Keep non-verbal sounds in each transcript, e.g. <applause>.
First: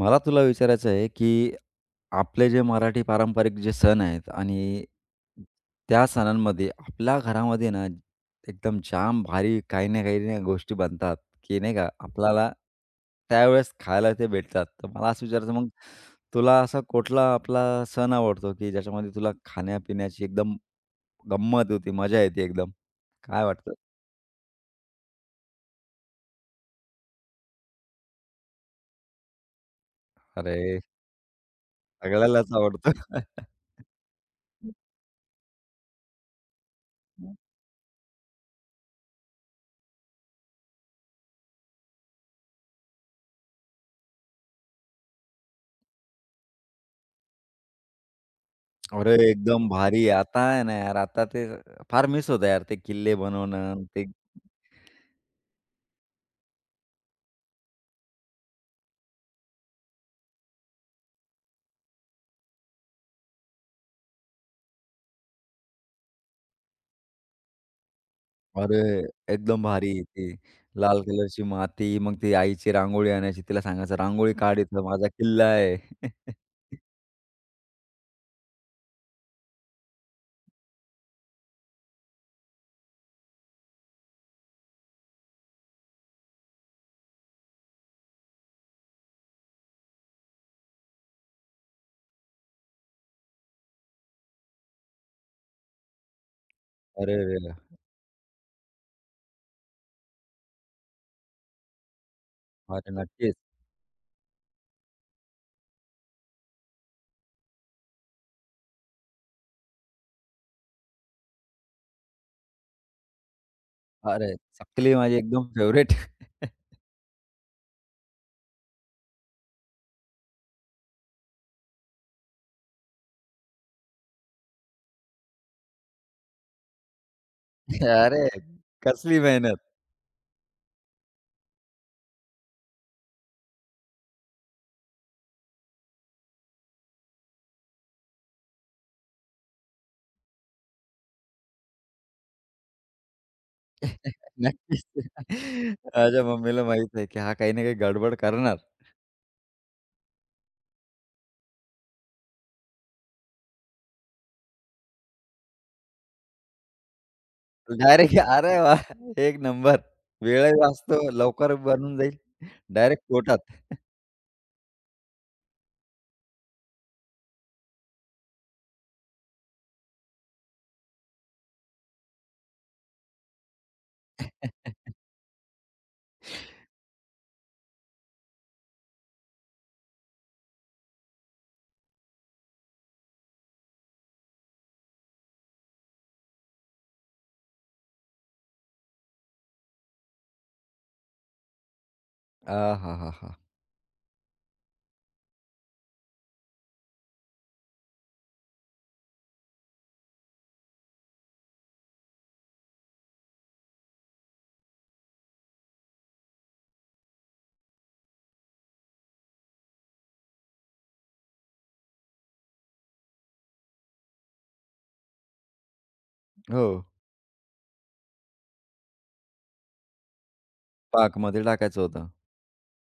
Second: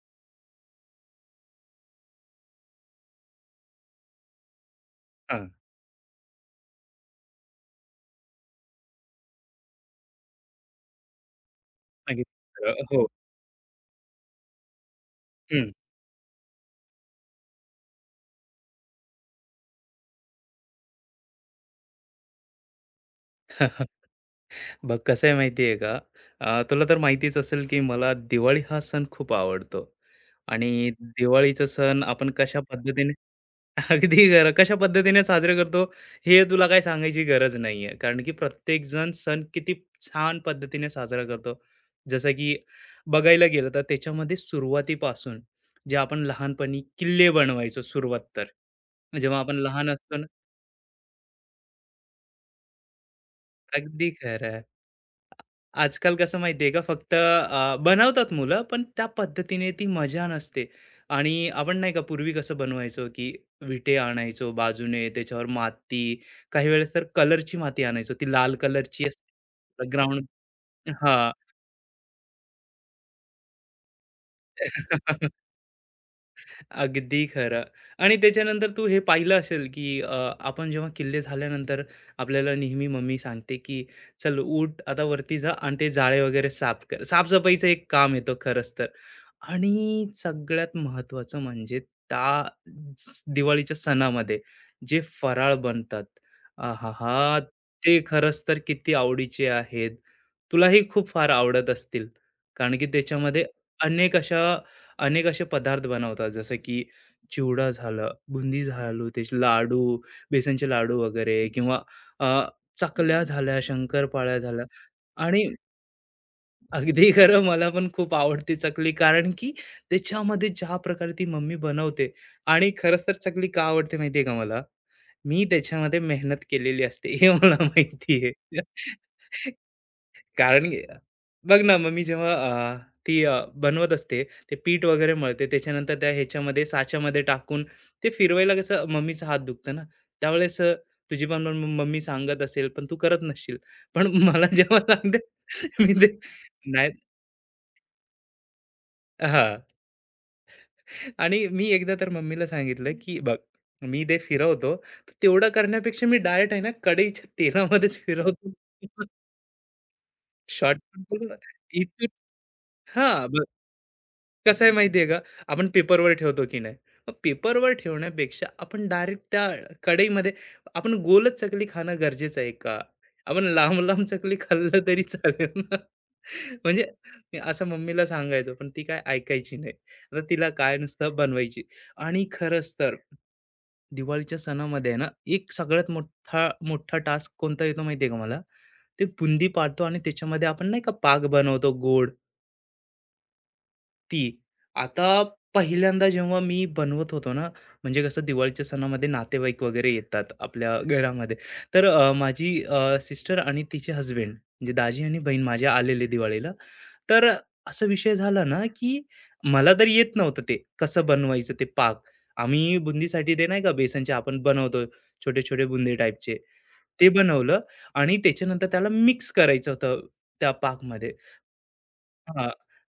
मला तुला विचारायचं आहे, की आपले जे मराठी पारंपरिक जे सण आहेत आणि हां, त्या सणांमध्ये आपल्या घरामध्ये ना, एकदम जाम भारी काही ना काही ना गोष्टी बनतात, की नाही का आपल्याला सांगितलं खरं. हो. त्यावेळेस खायला ते भेटतात. तर मला असं विचारायचं मग हं. तुला असा कुठला आपला सण आवडतो, की ज्याच्यामध्ये तुला खाण्यापिण्याची एकदम गंमत होती, मजा येते एकदम? काय वाटतं? <laughs> बघ कसं आहे माहिती आहे का, तुला तर माहितीच असेल, की मला दिवाळी हा सण खूप आवडतो. अरे, आणि दिवाळीचा सण आपण सगळ्यालाच कशा आवडतं. पद्धतीने <laughs> <laughs> अगदी खरं. कशा पद्धतीने साजरे करतो, हे तुला काही सांगायची गरज नाहीये. कारण की प्रत्येकजण सण किती छान पद्धतीने साजरा करतो. जसं की बघायला गेलं तर त्याच्यामध्ये सुरुवातीपासून जे आपण लहानपणी किल्ले बनवायचो सुरुवात तर. अरे, जेव्हा आपण एकदम लहान भारी. असतो ना आता आहे ना यार, आता ते फार मिस होतं यार, ते किल्ले बनवणं अन् ते अगदी खरं. आजकाल कसं माहिती का फक्त बनवतात मुलं, पण त्या पद्धतीने ती मजा नसते. आणि आपण नाही का पूर्वी कसं बनवायचो, की विटे आणायचो बाजूने, त्याच्यावर माती, काही वेळेस तर कलरची माती आणायचो. ती लाल अरे, कलरची एकदम असते भारी ग्राउंड ती लाल हां. कलरची माती, मग ती आईची रांगोळी आणायची, तिला सांगायचं, "रांगोळी काढ इथं, माझा <laughs> किल्ला आहे." <laughs> अगदी खरं. आणि त्याच्यानंतर तू हे पाहिलं असेल, की आपण जेव्हा किल्ले झाल्यानंतर आपल्याला नेहमी मम्मी सांगते, की "चल उठ, आता वरती जा आणि ते जाळे वगैरे साफ कर." साफसफाईचं एक काम येतं खरंच तर. आणि सगळ्यात महत्त्वाचं म्हणजे त्या दिवाळीच्या सणामध्ये जे फराळ बनतात अरे रे! आहाहा ते खरंच तर किती आवडीचे आहेत तुलाही खूप फार आवडत असतील कारण की अरे, नक्कीच. त्याच्यामध्ये अनेक अशा अनेक असे पदार्थ बनवतात जसं की चिवडा झालं बुंदी झालू ते लाडू बेसनचे लाडू वगैरे किंवा अ, चकल्या झाल्या अरे, शंकरपाळ्या झाल्या चकली माझी आणि एकदम फेव्हरेट. अगदी खरं मला पण खूप आवडते चकली कारण की त्याच्यामध्ये ज्या प्रकारे ती मम्मी बनवते आणि खरंच तर चकली का आवडते माहितीये का मला? मी त्याच्यामध्ये मेहनत केलेली असते हे मला <laughs> <laughs> माहिती अरे, आहे. कसली मेहनत. कारण की बघ ना मम्मी जेव्हा ती बनवत असते ते पीठ वगैरे मळते त्याच्यानंतर त्या ह्याच्यामध्ये साच्यामध्ये टाकून ते फिरवायला कसं मम्मीचा हात दुखतो ना त्यावेळेस तुझी पण मम्मी सांगत असेल पण तू करत नसशील. पण <laughs> मला <laughs> जेव्हा नक्कीच. सांगते मी ते माझ्या मम्मीला नाही माहीत आहे, की हा काही ना काही गडबड करणार. हां. आणि मी एकदा तर मम्मीला सांगितलं, की "बघ, मी ते फिरवतो, तर तेवढं करण्यापेक्षा मी डायट आहे ना, कढईच्या तेलामध्येच डायरेक्ट फिरवतो." अरे वाह! <laughs> एक नंबर. वेळही वाचतो, शॉर्टकट करून लवकर बनून इथून जाईल. डायरेक्ट हां. पोटात. कसं आहे माहिती आहे का? आपण पेपरवर ठेवतो की नाही. मग पेपरवर ठेवण्यापेक्षा आपण डायरेक्ट त्या कढईमध्ये आपण गोलच चकली खाणं गरजेचं आहे का? आपण लांब-लांब चकली खाल्लं <laughs> तरी चालेल ना. <laughs> म्हणजे मी असं मम्मीला सांगायचो, पण ती काय ऐकायची नाही. आता तिला काय नुसतं बनवायची. आणि खरंच तर दिवाळीच्या सणामध्ये आहे ना, एक सगळ्यात मोठा मोठा टास्क कोणता येतो माहिती का मला? ते बुंदी पाडतो आणि त्याच्यामध्ये आपण नाही का पाक बनवतो गोड. आहाहाहा! ती आता पहिल्यांदा जेव्हा मी बनवत होतो ना, म्हणजे कसं दिवाळीच्या सणामध्ये नातेवाईक वगैरे येतात आपल्या घरामध्ये. तर माझी सिस्टर आणि तिचे हसबँड म्हणजे दाजी आणि बहीण माझ्या आलेले दिवाळीला. तर असा विषय झाला ना, की मला तर येत नव्हतं ते कसं बनवायचं ते पाक. आम्ही बुंदीसाठी ते नाही का बेसनचे आपण बनवतो छोटे-छोटे बुंदी टाईपचे, हो, ते बनवलं आणि त्याच्यानंतर त्याला मिक्स करायचं होतं त्या पाकमध्ये. पाकमध्ये टाकायचं होतं. हां,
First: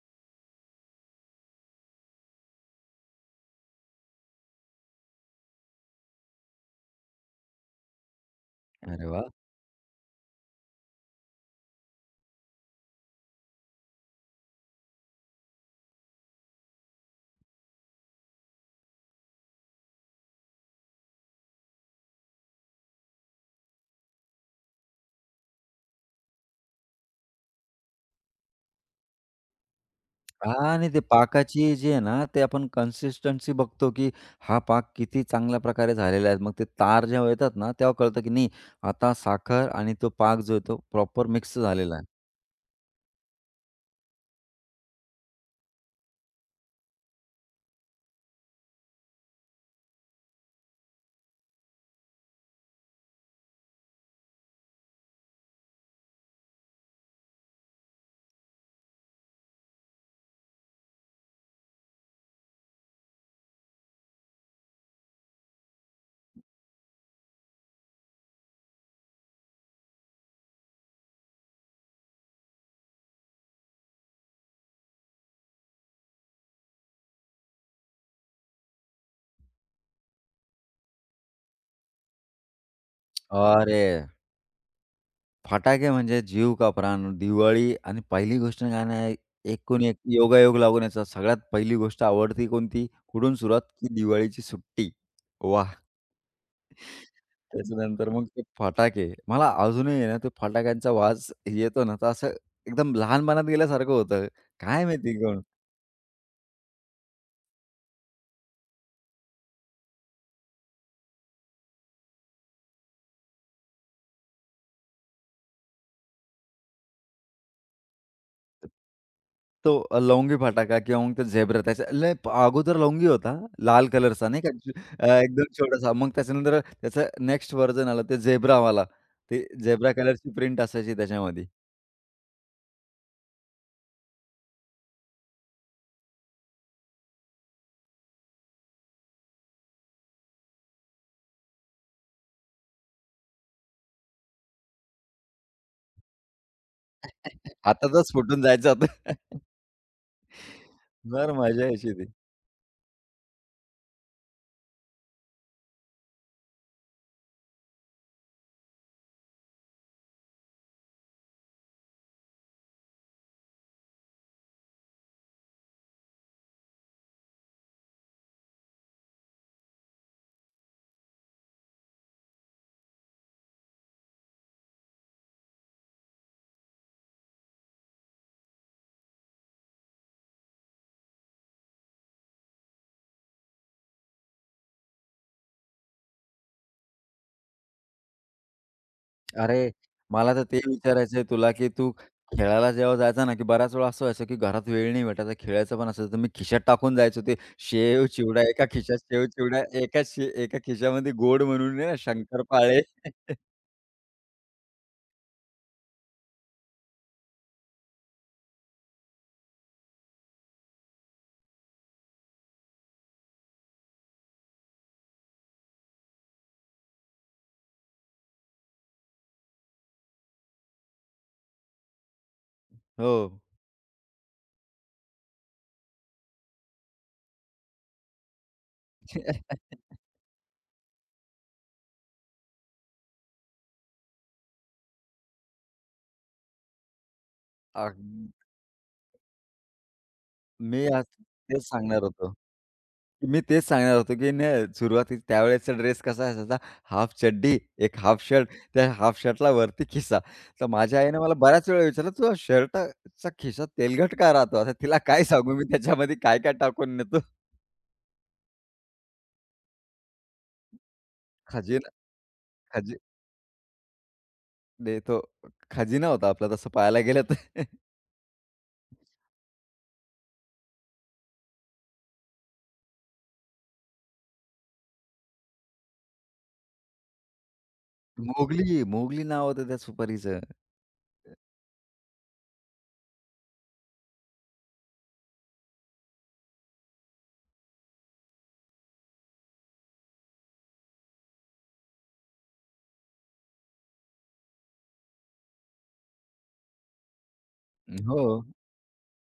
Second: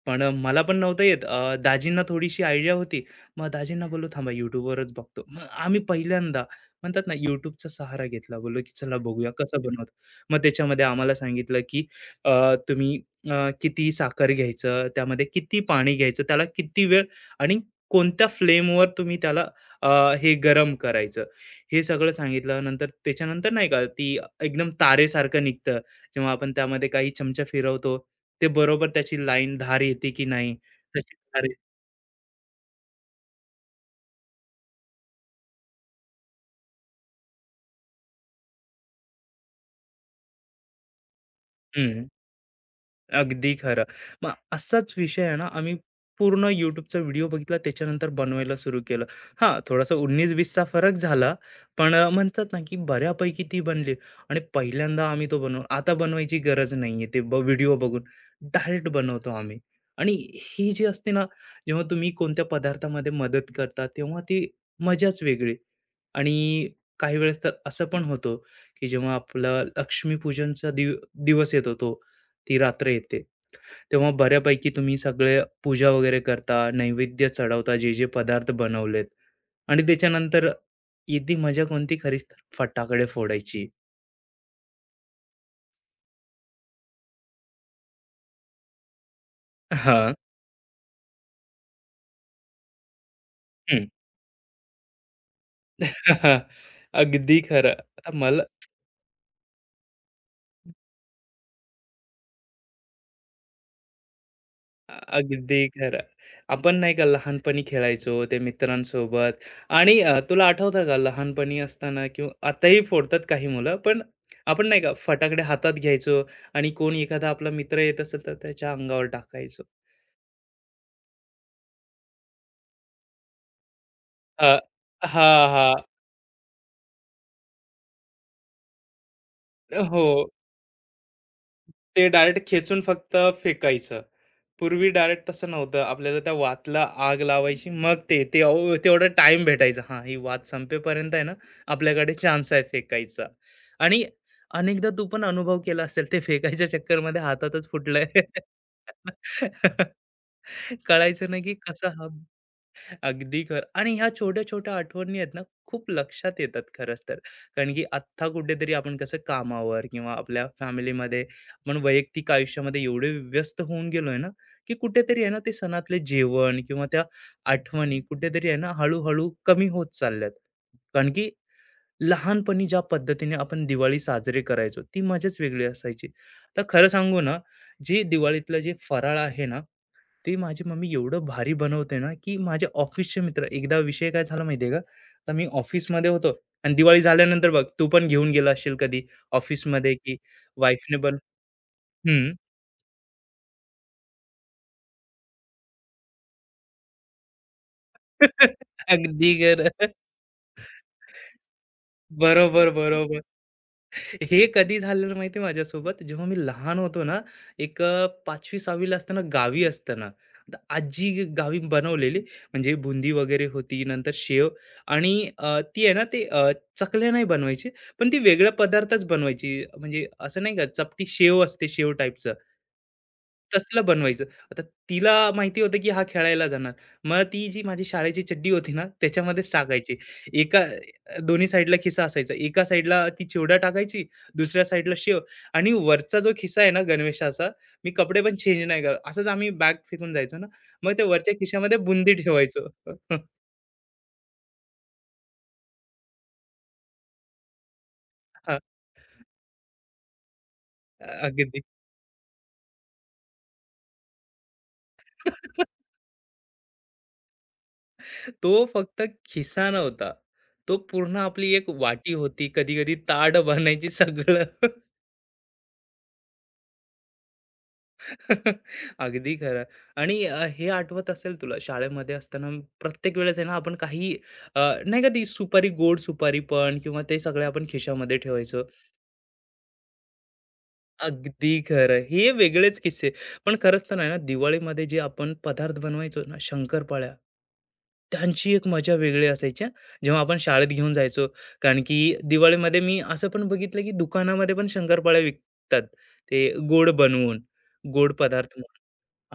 पण मला पण नव्हतं येत. दाजींना थोडीशी आयडिया होती. मग दाजींना बोललो, "थांबा YouTubeवरच बघतो." मग आम्ही पहिल्यांदा म्हणतात ना YouTubeचा सहारा घेतला. बोललो, की "चला अरे वाह! बघूया कसं बनवतात." मग त्याच्यामध्ये आम्हाला सांगितलं, की तुम्ही किती साखर घ्यायचं, त्यामध्ये किती पाणी घ्यायचं, त्याला किती वेळ आणि कोणत्या फ्लेमवर तुम्ही त्याला अ, हे गरम करायचं. हे सगळं सांगितलं. नंतर त्याच्यानंतर नाही का ती एकदम तारेसारखं निघतं. जेव्हा आपण त्यामध्ये काही चमचा फिरवतो ते बरोबर त्याची लाईन धार येते की नाही, हां आणि ते त्याची धार पाकाची जी आहे ना, ते आपण कन्सिस्टन्सी बघतो, की हा पाक किती चांगल्या प्रकारे झालेला आहे. मग ते तार जेव्हा येतात ना, तेव्हा कळतं की नाही आता साखर आणि तो पाक जो आहे तो प्रॉपर मिक्स झालेला आहे. हं. अगदी खरं. मग असाच विषय आहे ना, आम्ही पूर्ण YouTubeचा व्हिडिओ बघितला त्याच्यानंतर बनवायला सुरू केलं. हां, थोडासा 19-20 फरक झाला. पण म्हणतात ना, की बऱ्यापैकी ती बनली आणि पहिल्यांदा आम्ही तो बनवला. आता बनवायची गरज नाहीये ते व्हिडिओ बघून. डायरेक्ट बनवतो आम्ही. आणि ही जी असते ना, जेव्हा तुम्ही कोणत्या पदार्थामध्ये मदत करता, तेव्हा ती मजाच वेगळी. आणि काही वेळेस तर असं पण होतं, की जेव्हा आपला लक्ष्मीपूजनचा दिवस येतो तो ती रात्र येते. तेव्हा बऱ्यापैकी तुम्ही सगळे पूजा वगैरे करता, नैवेद्य चढवता, जे जे पदार्थ बनवलेत आणि त्याच्यानंतर इथे मजा कोणती खरीच तर फटाकडे फोडायची. अरे! फटाके म्हणजे जीव का प्राण. दिवाळी आणि पहिली गोष्ट काय नाही, एकूण एक हां. योगायोग लागून याचा सगळ्यात पहिली गोष्ट आवडती कोणती? कुठून सुरुवात? हं. की दिवाळीची सुट्टी. वाह! <laughs> अगदी खरं. त्याच्यानंतर आता मग ते मला फटाके. मला अजूनही आहे ना ते फटाक्यांचा वाज येतो ना, तर असं एकदम लहानपणात गेल्यासारखं होतं. काय माहिती कोण? अगदी खरं. आपण नाही का लहानपणी खेळायचो ते मित्रांसोबत आणि तुला आठवतं का लहानपणी असताना किंवा आताही फोडतात काही मुलं, पण आपण नाही का फटाकडे हातात घ्यायचो आणि कोण एखादा आपला मित्र येत असेल तर त्याच्या अंगावर टाकायचो. तो लवंगी फटाका किंवा मग तो झेब्रा त्याच्या लय प- अगोदर लवंगी होता, लाल कलरचा नाही का हां. ज- एकदम हां, हां. छोटासा. मग त्याच्यानंतर त्याचं नेक्स्ट व्हर्जन आलं ते झेब्रावाला. ते झेब्रा हो. कलरची प्रिंट असायची त्याच्यामध्ये. ते डायरेक्ट खेचून फक्त फेकायचं. पूर्वी डायरेक्ट तसं नव्हतं. आपल्याला त्या वातला आग लावायची. मग ते ते अहो, तेवढा टाईम भेटायचा. हां, ही वात संपेपर्यंत आहे ना, आपल्याकडे चान्स आहे फेकायचा. आणि अनेकदा तू पण अनुभव केला असेल ते फेकायच्या चक्करमध्ये हातातच फुटलंय. हातातच फुटून जायचं होतं. <laughs> कळायचं फार नाही की मजा कसा यायची ती. हा अगदी खरं. आणि ह्या छोट्या-छोट्या आठवणी आहेत ना, खूप लक्षात येतात खरंच तर. कारण की आत्ता कुठेतरी आपण कसं कामावर किंवा आपल्या फॅमिलीमध्ये आपण वैयक्तिक आयुष्यामध्ये एवढे व्यस्त होऊन गेलोय ना, की कुठेतरी आहे ना, ते सणातले जेवण किंवा त्या आठवणी कुठेतरी आहे ना, हळू कमी होत चालल्यात. कारण की लहानपणी ज्या पद्धतीने आपण दिवाळी साजरी करायचो, ती मजाच वेगळी असायची. तर खरं सांगू ना, जे दिवाळीतलं जे फराळ आहे ना ते माझी मम्मी एवढं भारी बनवते ना, की माझ्या ऑफिसचे मित्र एकदा विषय काय झाला माहिती आहे का? तर मी ऑफिसमध्ये होतो आणि दिवाळी झाल्यानंतर बघ, तू पण घेऊन गेला असशील कधी अरे, ऑफिसमध्ये, की मला तर ते वाईफने बन विचारायचं तुला, की तू हं. खेळायला जेव्हा जायचा ना, की बऱ्याच वेळा असं व्हायचं, की घरात वेळ नाही भेटायचा, खेळायचं पण असायचं, तर मी खिशात टाकून जायचो ते शेव, चिवडा एका <laughs> खिशात शेव, अगदी चिवडा खरं. एका खिशामध्ये गोड म्हणून आहे ना बरोबर, शंकरपाळे. बरोबर. हे कधी झालेलं माहिती आहे माझ्यासोबत जेव्हा मी लहान होतो ना एक 5वी 6वी ला असताना गावी असताना आता आजी गावी बनवलेली म्हणजे बुंदी वगैरे होती नंतर शेव आणि ती आहे ना ते चकल्या नाही बनवायची पण ती वेगळ्या पदार्थच बनवायची म्हणजे असं नाही का चपटी शेव असते शेव टाईपचं हो. तसलं बनवायचं आता तिला माहिती होतं की हा खेळायला जाणार मग ती जी माझी शाळेची चड्डी होती ना त्याच्यामध्येच टाकायची एका दोन्ही साईडला खिसा असायचा. एका साईडला ती चिवडा टाकायची, दुसऱ्या साईडला शेव आणि वरचा जो खिसा आहे ना गणवेशाचा, मी अग कपडे पण चेंज नाही करत. असंच आम्ही बॅग फेकून जायचो ना, मी मग त्या आज वरच्या तेच खिशामध्ये सांगणार बुंदी होतो. ठेवायचो. <laughs> मी तेच सांगणार होतो, की नाही सुरुवातीला त्यावेळेसचा ड्रेस कसा असायचा, हाफ चड्डी, एक हाफ शर्ट, हां, त्या हाफ शर्टला वरती खिसा. तर माझ्या आईनं मला अगदी. बऱ्याच वेळा विचारलं, "तुझा शर्टाचा खिसा तेलकट का राहतो?" आता तिला काय सांगू मी <laughs> त्याच्यामध्ये काय-काय टाकून नेतो. तो फक्त खिसा नव्हता. तो पूर्ण आपली एक खजिना वाटी होती, कधी-कधी खजी ताट बनायची सगळं. नेतो खजिना होता आपला तसं पाहायला गेलं तर. <laughs> अगदी खरं आणि हे आठवत असेल तुला शाळेमध्ये असताना प्रत्येक वेळेस आहे ना आपण काही अ, नाही का ती सुपारी गोड सुपारी पण किंवा ते सगळे आपण खिशामध्ये ठेवायचो मोगली, मोगली नाव होतं त्या सुपारीचं. अगदी खरं हे वेगळेच किस्से पण खरंच तर नाही ना दिवाळीमध्ये जे आपण पदार्थ बनवायचो ना शंकरपाळ्या त्यांची एक मजा वेगळी असायची हं. जेव्हा आपण शाळेत घेऊन जायचो कारण की दिवाळीमध्ये मी असं पण बघितलं की दुकानामध्ये पण शंकरपाळ्या विकतात ते गोड बनवून गोड हो. पदार्थ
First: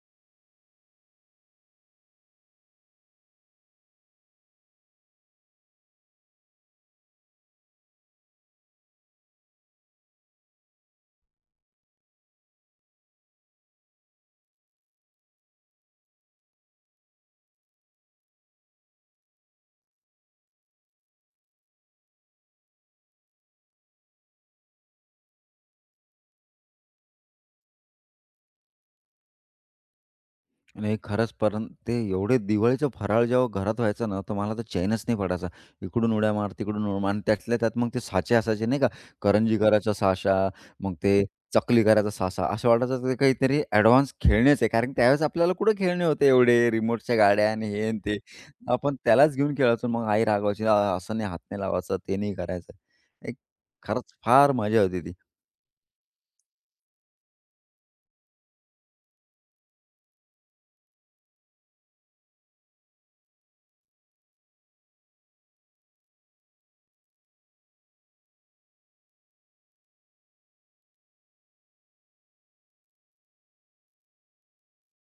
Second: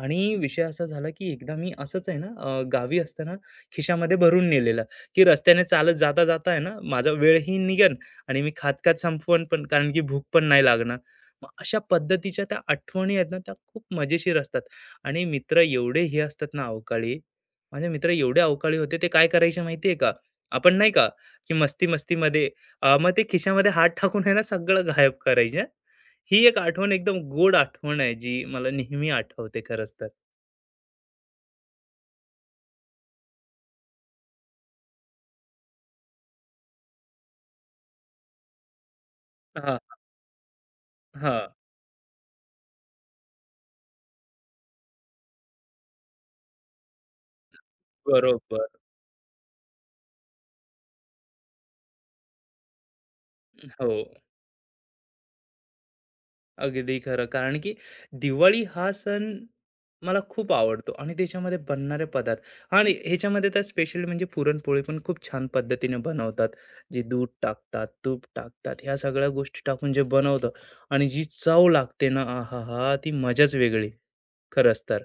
आणि विषय असा झाला, की एकदा मी असंच आहे ना, गावी असताना खिशामध्ये भरून नेलेलं, की रस्त्याने चालत जाता-जाता आहे ना, माझा वेळही निघेल आणि मी खात-खात संपवण पण, कारण की भूक पण नाही लागणार. मग अशा पद्धतीच्या त्या आठवणी आहेत ना, त्या खूप मजेशीर असतात आणि मित्र एवढे हे असतात ना अवकाळी, माझे मित्र एवढे अवकाळी होते, ते काय करायचे माहिती का? आपण नाही का, की मस्ती-मस्तीमध्ये मग ते खिशामध्ये हात टाकून आहे ना, सगळं गायब करायचे. ही एक आठवण एकदम गोड आठवण आहे, जी मला नेहमी आठवते खरंच तर. नाही खरंच, पण ते एवढे दिवाळीचं फराळ जेव्हा घरात व्हायचं ना, तर मला तर चैनच नाही पडायचा. इकडून उड्या मार, तिकडून उड्या मार आणि त्यातल्या त्यात मग ते साचे असायचे नाही का, करंजी हां, करायचा साचा, मग ते हां. चकली करायचा साचा. असं वाटायचं ते काहीतरी ॲडव्हान्स खेळणेच आहे. कारण त्यावेळेस आपल्याला कुठे खेळणे होते एवढे रिमोटच्या गाड्या आणि हे आणि ते. बरोबर. आपण त्यालाच घेऊन खेळायचो. मग आई रागवायची, "आ, "असं नाही, हात नाही लावायचं, ते नाही करायचं." एक हो, खरंच फार मजा होती ती. अगदी खरं. कारण की दिवाळी हा सण मला खूप आवडतो आणि त्याच्यामध्ये बनणारे पदार्थ आणि ह्याच्यामध्ये तर स्पेशली म्हणजे पुरणपोळी पण खूप छान पद्धतीने बनवतात. जे दूध टाकतात, तूप टाकतात, ह्या सगळ्या गोष्टी टाकून जे बनवतं आणि जी चव लागते ना, आहाहा! ती मजाच वेगळी खरंच तर.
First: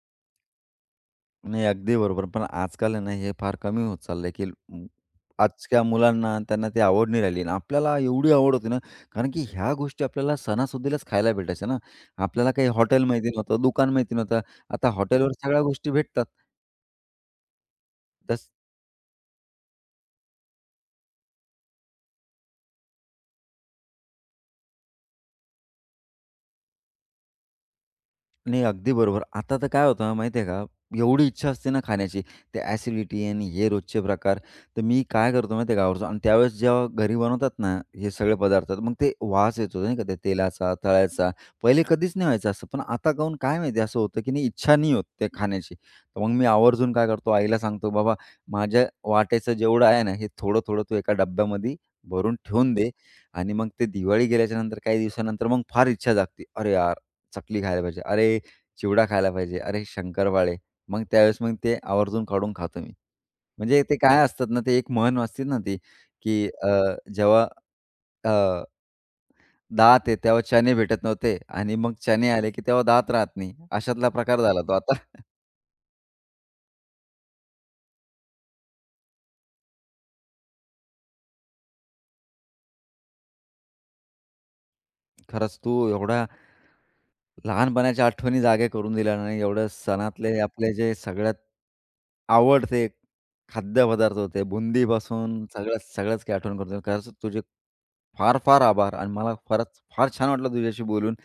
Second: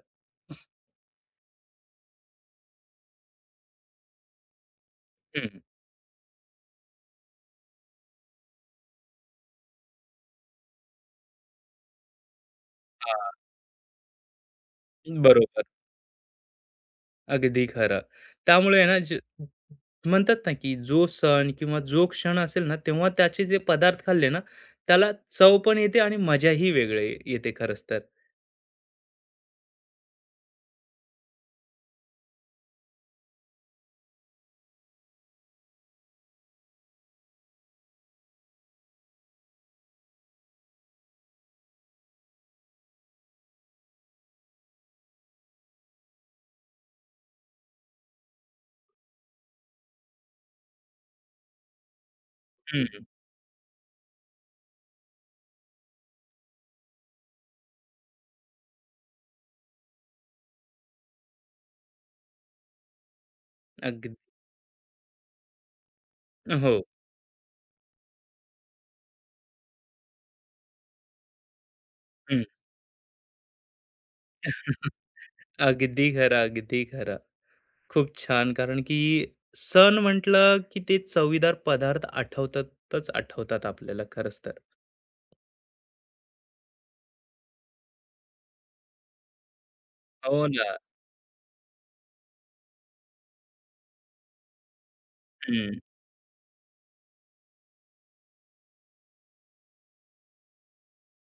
नाही, अगदी बरोबर. पण आजकाल आहे ना, हे फार कमी होत चाललंय, की अं, हं. आजच्या मुलांना त्यांना ती आवड नाही राहिली आणि आपल्याला एवढी आवड होती ना, कारण की ह्या गोष्टी आपल्याला सणासुदीलाच खायला भेटायच्या ना. आपल्याला काही हॉटेल माहिती हां, नव्हतं, दुकान माहिती नव्हतं. आता हॉटेलवर सगळ्या बरोबर. गोष्टी भेटतात. अगदी खरं. त्यामुळे आहे ना, म्हणतात ना, की जो सण किंवा जो क्षण असेल ना, तेव्हा त्याचे जे पदार्थ खाल्ले ना, त्याला चव पण येते आणि मजाही वेगळी येते खरंच तर. नाही, अगदी बरोबर. आता तर काय होतं माहिती आहे का, एवढी इच्छा असते ना खाण्याची, ते ॲसिडिटी आणि हे रोजचे प्रकार. तर मी काय करतो माहिती आहे का आवर्जून आणि त्यावेळेस जेव्हा घरी बनवतात ना हे सगळे पदार्थ, तर मग ते वास येतो नाही का त्या तेलाचा, तळ्याचा. पहिले कधीच नाही व्हायचं असं, पण आता काहून काय माहिती असं होतं, की नाही इच्छा नाही होत ते खाण्याची. तर मग मी आवर्जून काय करतो, आईला सांगतो, "बाबा, माझ्या वाट्याचं जेवढं आहे ना, हे थोडं-थोडं तू एका डब्यामध्ये भरून ठेवून हं, दे." आणि मग ते दिवाळी गेल्याच्यानंतर काही दिवसानंतर मग फार इच्छा जागते. "अरे यार! चकली खायला पाहिजे, अरे चिवडा खायला पाहिजे, अरे शंकरपाळे. मग त्यावेळेस मग ते आवर्जून काढून खातो मी. म्हणजे ते अगदी काय असतात ना, ते एक म्हण असते ना ती, की हो. जेव्हा अ, दात आहे तेव्हा चणे भेटत नव्हते आणि मग चणे हं. आले, की तेव्हा दात राहत नाही. अशातला प्रकार झाला तो <laughs> आता. अगदी खरं, अगदी खरं. खूप छान. कारण की सण म्हटलं, की ते चवीदार पदार्थ आठवतातच आठवतात आपल्याला खरंच तर. खरंच तू एवढा लहानपणाच्या आठवणी जागे करून दिल्या ना, एवढं सणातले हो आपले ना. जे सगळ्यात आवडते खाद्यपदार्थ होते, बुंदीपासून हं. सगळ्याच सगळ्याच काही आठवण करून दिल्या. खरंच तुझे फार फार आभार आणि मला खरंच फार छान वाटलं तुझ्याशी बोलून.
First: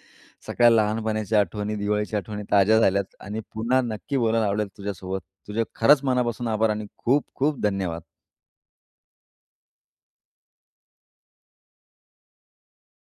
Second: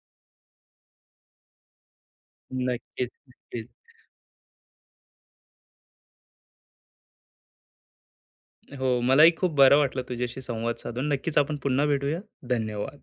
सगळ्या लहानपणाच्या आठवणी, दिवाळीच्या आठवणी ताज्या नक्कीच, झाल्यात आणि नक्कीच. पुन्हा नक्की बोलायला आवडेल तुझ्यासोबत. तुझे खरंच मनापासून आभार आणि खूप खूप धन्यवाद. हो, मलाही खूप बरं वाटलं तुझ्याशी संवाद साधून. नक्कीच आपण पुन्हा भेटूया. धन्यवाद.